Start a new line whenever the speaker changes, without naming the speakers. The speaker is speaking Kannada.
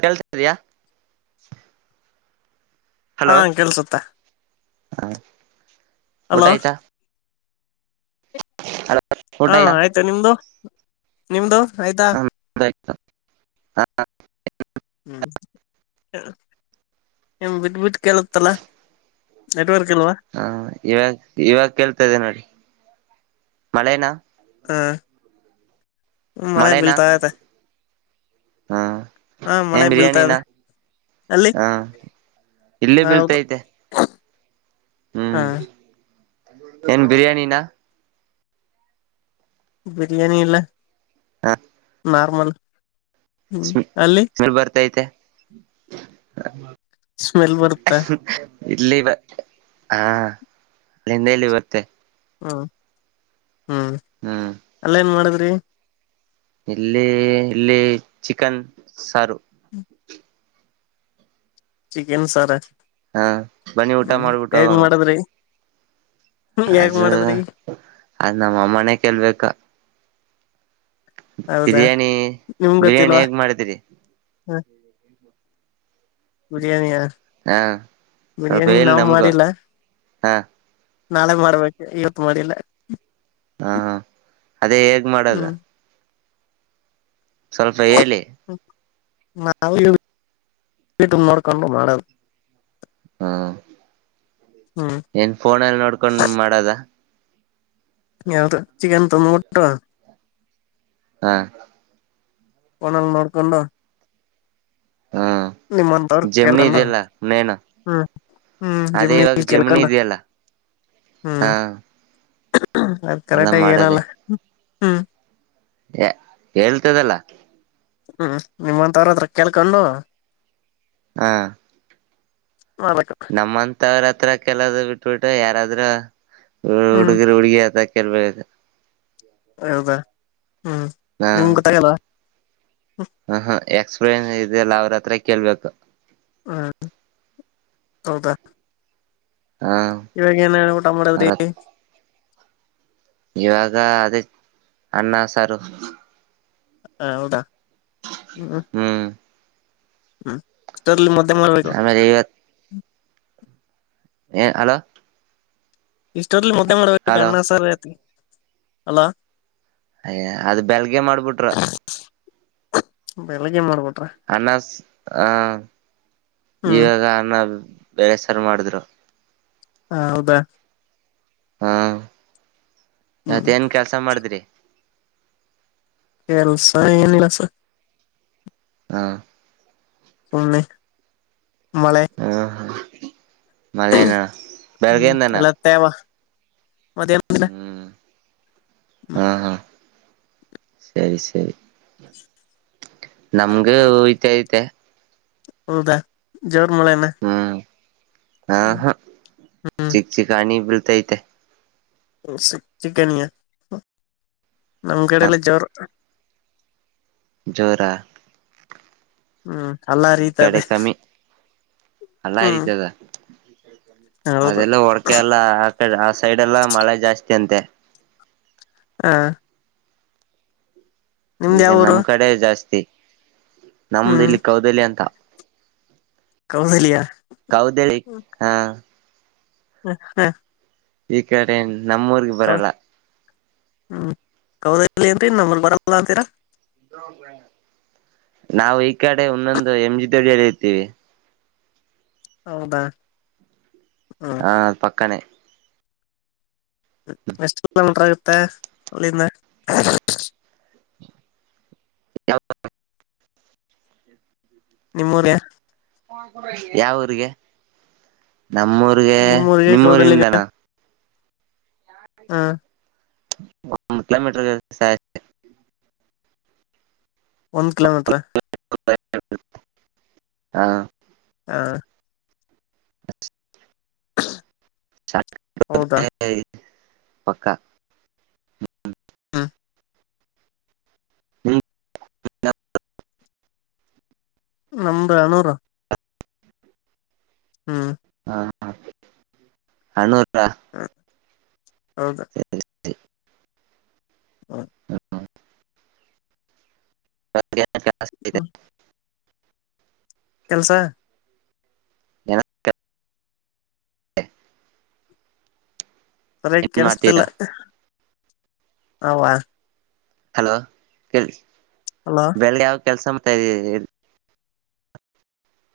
ಕೇಳ್ತ ಇದಿಯಾ
ಹಾ ಕೆಲ್ಸುತ್ತ ಅಲೋ
ಊಟಯ್ತ ಅ [unintelligible]
ಹಾ ಆಯ್ತಾ ನಿಮ್ದು ನಿಮ್ದು ಆಯ್ತಾ
ಹಾ [unintelligible]
ಹ್ಮ್ [unintelligible] ಬಿಟ್ ಬಿಟ್ಟ ಕೇಳುತ್ತಲ್ಲ ನೆಟ್ವರ್ಕ್ ಇಲ್ವಾ
ಹಾ ಇವಾಗ ಇವಾಗ ಕೇಳ್ತದೆ ನೋಡಿ ಮಳೆನ
ಹಾ ಮಳೆ ಬೀಳ್ತಾ ಇದೆ
ಹಾ [unintelligible]
ಹಾ ಮಳೆ ಬೀಳ್ತಾದೆ
ಹಾ ಇಲ್ಲೇ
ಹೌದು
ಬೀಳ್ತೈತೆ
ಹಾ
ಹ್ಮ್
[unintelligible]
ಏನ್ ಬಿರಿಯಾನಿನ
ಬಿರಿಯಾನಿ ಅಲ್ಲ
ಹಾ [unintelligible]
ನಾರ್ಮಲ್ [unintelligible] ಅಲ್ಲಿ
ಸ ಬರ್ತೈತೆ
ಸ್ಮೆಲ್ ಬರುತ್ತ
[unintelligible] ಇಲ್ಲಿವ [unintelligible] ಹಾ ಅಲ್ಲಿಂದ ಇಲ್ಲಿ ಬತ್ತೆ
ಹ್ಮ್ ಹ್ಮ್
ಹ್ಮ್
ಅಲ್ಲ ಏನ್ ಮಾಡಿದ್ರಿ
ಇಲ್ಲಿ ಇಲ್ಲಿ ಚಿಕನ್ ಸಾರು
ಚಿಕನ್ ಸಾರ
ಹಾ ಬನ್ನಿ ಊಟ
ಹ್ಮ
ಮಾಡ್ಬಿಟ್ಟು
ಹೇಗ್
ಹೋಗಮ್ಮ
ಮಾಡದ್ರಿ
ಅದು ಅದ ನಮ್ಮ ಅಮ್ಮನೆ ಕಲ್ಬೇಕ
ಹೌದಾ ನಿಮ್
ಬಿರಿಯಾನಿ
ಗೊತ್ತಿಲ್ವಾ
ಹೇಗ್ ಮಾಡಿದಿರಿ
ಹ ಬಿರಿಯಾನಿಯಾ
ಹಾ ಸ್ವಲ್ಪ
ಬಿರಿಯಾನಿ
ಹೇಳಿ
ನವು
ನಮ್ಗೂ
ಮಾಡಿಲ್ಲ
ಹಾ
ನಾಳೆ ಮಾಡ್ಬೇಕು ಇವತ್ ಮಾಡಿಲ್ಲ
ಹಾ ಅದೇ ಹೇಗ್ ಮಾಡದ
ಹ್ಮ್
ಸ್ವಲ್ಪ ಹೇಳಿ
ನಾವು ಇಟ ನೋಡ್ಕೊಂಡು ಮಾಡದು
ಹಾ [unintelligible] ಏನ್ ಫೋನಲ್ಲಿ ನೋಡ್ಕೊಂಡ್ ಮಾಡದ
ಯಾವತ್ತು ಚಿಕನ್ ತೊಂದ ಕೊಟ್ಟೋ
ಹಾ [unintelligible]
ಪೋನಲ್ ನೋಡ್ಕೊಂಡ
ಹಾ ಜಮನಿ
ಕೇಳ್ಕೊಂಡು
ಇದಲ್ಲ ನೇನು
ಹ್ಮ್ ಹ್ಮ್
ಅದೇ ಇವಾಗ
ಜಮೀನಲ್ಲಿ
ಜಮೀನಿ
ಕೇಳ್ಕೊಂಡು
ಇದೆಯಲ್ಲ
ಹ್ಮ್
ಹಾ
ಅದ್
ಎಲ್ಲ
ಕರೆಕ್ಟಗಿ ಏನಲ್ಲ ಹ್ಮ್
ಹೇ ಹೇಳ್ತದಲ್ಲ
ಹ್ಮ್ ನಿಮ್ಮಂತವ್ರ ಹತ್ರ ಕೇಳ್ಕೊಂಡು
ಹಾ
ಮಾಡ್ಬೇಕು
ನಮ್ಮಂತವ್ರ ಹತ್ರ ಕೆಲದ ಬಿಟ್ಬಿಟ್ಟು ಯಾರಾದ್ರೂ
ಹ್ಮ್
ಹುಡುಗ್ರ ಹುಡ್ಗಿತ ಕೆರ್ಬೇಕದು
ಹೌದಾ ಹ್ಮ್
ಹ
ನಿಮ್ ಗೊತ್ತಾಗಲ್ವಾ
ಹ ಹ ಎಕ್ಸ್ಪೀರಿಯನ್ಸ್ ಇದಲ್ಲ ಅವ್ರ ಹತ್ರ ಕೇಳ್ಬೇಕು
ಹ್ಮ್ ಹೌದಾ
ಹ
ಇವಾಗ ಏನ್ ಹೇಳ್ಬುಟ
ಅವ್ರ
ಮಾಡದ್ರಿ
ಇವಾಗ ಅದೇ ಅನ್ನ ಸಾರು
ಹ ಹೌದಾ
ಹ್ಮ್
ಹ್ಮ ಮದ ಮಾಡರಬೇಕ
ಆಮೇಲೆ ಹ ಹಲೋ
ಇಷ್ಟೋರ್ಲ್ಲಿ ಮುದ್ದೆ ಮಾಡ್ಬೇಕು
ಹಲೋ
ಅಣ್ಣ ಸರ್ ತ್ ಅಲ್ಲ
ಅಯ ಅದ್ ಬೆಳಗೆ ಮಾಡ್ಬಿಟ್ರ
ಬೆಳಿಗ್ಗೆ ಮಾಡ್ಬೋಟ್ಟು
ಅನ ಹ
ಹ್ಮ್
ಇವಾಗ ಅನ್ನ ಬೇರೆ ಸರ್ ಮಾಡಿದ್ರು
ಹ ಹೌದಾ ಹ್ಮ್
ಮತ್ ಏನ್ ಕೆಲ್ಸ ಮಾಡಿದ್ರಿ
ಕೆಲ್ಸ ಏನಿಲ್ಲಸ
ಹಾ
ಸುೆ ಮಳೆ
ಹ ಮಳೆನ
ಹ್ಮ್
ಬೆಳಗ್ಗೆಯಿಂದನ
ಎಲ್ಲ ತೇವಾ
ಹ್ಮ್
ಹ್ಮ್
ಹಾ ಹಾ ಸರಿ ಸರಿ ನಮಗು ವುತೆ ವುತೆ
ಹೌದಾ ಜೋರ್ ಮೂಳೆನ
ಹಾ ಹಾ
ಹ್ಮ್
ಚಿಕ್ ಚಿಕಾಣಿ ಬಳ್ತ ಐತೆ
ಚಿಕನಿಯ
ಹ
ನಮಕಡೆಲ್ಲ ಜರ
ಜೋರ
ಹ್ಮ್ ಅಲ್ಲಾ ರೀತದೆೇ
ಅಲ್ಲಾ ತದ
ಹೌದು
ಅದೆಲ್ಲ ಹೊಡಕೆ ಎಲ್ಲ ಆಕಡೆ ಸೈಡ್ ಎಲ್ಲ ಮಳೆ ಜಾಸ್ತಿ ಅಂತೆ
ಹಾ
ಈಗ
ಊರು
ನಮ್ ಕಡೆ ಜಾಸ್ತಿ ನಮ್ದ
ಹ್ಮ್
ಇಲ್ಲಿ ಕೌದಲ್ಯ ಅಂತ
ಕೌದಲಿಯಾ
ಕೌದ ಹಾ
ಹ ಹಾ
ಈ ಕಡೆ ನಮ್ಮೂರ್ಗೆ ಬರಲ್ಲ
ಹ್ಮ್ ಕೌದ ಇಲ್ಲ ಏನ್ರಿ ನಮ್ಮಲ್ಲಿ ಬರಲ್ಲ ಅಂತೀರಾ
ನಾವು ಈ ಕಡೆ ಒಂದೊಂದು ಎಂ ಜಿ ದೋಡಿಯಲ್ಲಿ ಇರ್ತೀವಿ
ಹೌದಾ ಹ್ಮ್
ಹಾ ಪಕ್ಕನೆ
ಎಷ್ಟ ನಲ್ರಗುತ್ತೆ ಅಲ್ಲಿಂದ
ಹ ಹ
ನಿಮ್ಮ್ಯ ರ
ಯಾವ ಊರಿಗೆ ನಮ್ಮೂರಿಗೆ ನಿಮ್ಮೂರಿಿಂದನ
ಹ್ಮ
ಒಂದುತ್ತು ಕಿಲೋಮೀಟರ್
ಒಂದ್ ಕಿಲೋಮೀಟ್ರ
ಹಾ
ಹಾ
ಹಸ್ ಚ
ಹೌದಾ
ಪಕ್ಕ [unintelligible]
ಹಾ
ಹ್ಮ
ನಮ್ದ್ ಹನೂರ್ ಹ್ಮ್
ಹಾ ಹಣೂರ [unintelligible]
ಹೌದಾ
[inaudible]
[inaudible] ಹ್ಮ್
[inaudible]
ಕೆಲ್ಸ
[inaudible]
ಸರಿಯಾಗಿ ಕೆಲಿಸುತ್ತಿಲ್ಲ
ಮಾಡ್ತೀರಾ
ಅವಾ
ಹಲೋ
ಹಲೋ
ಬೆಳಗ್ಗೆ ಯಾವ ಕೆಲ್ಸ [inaudible]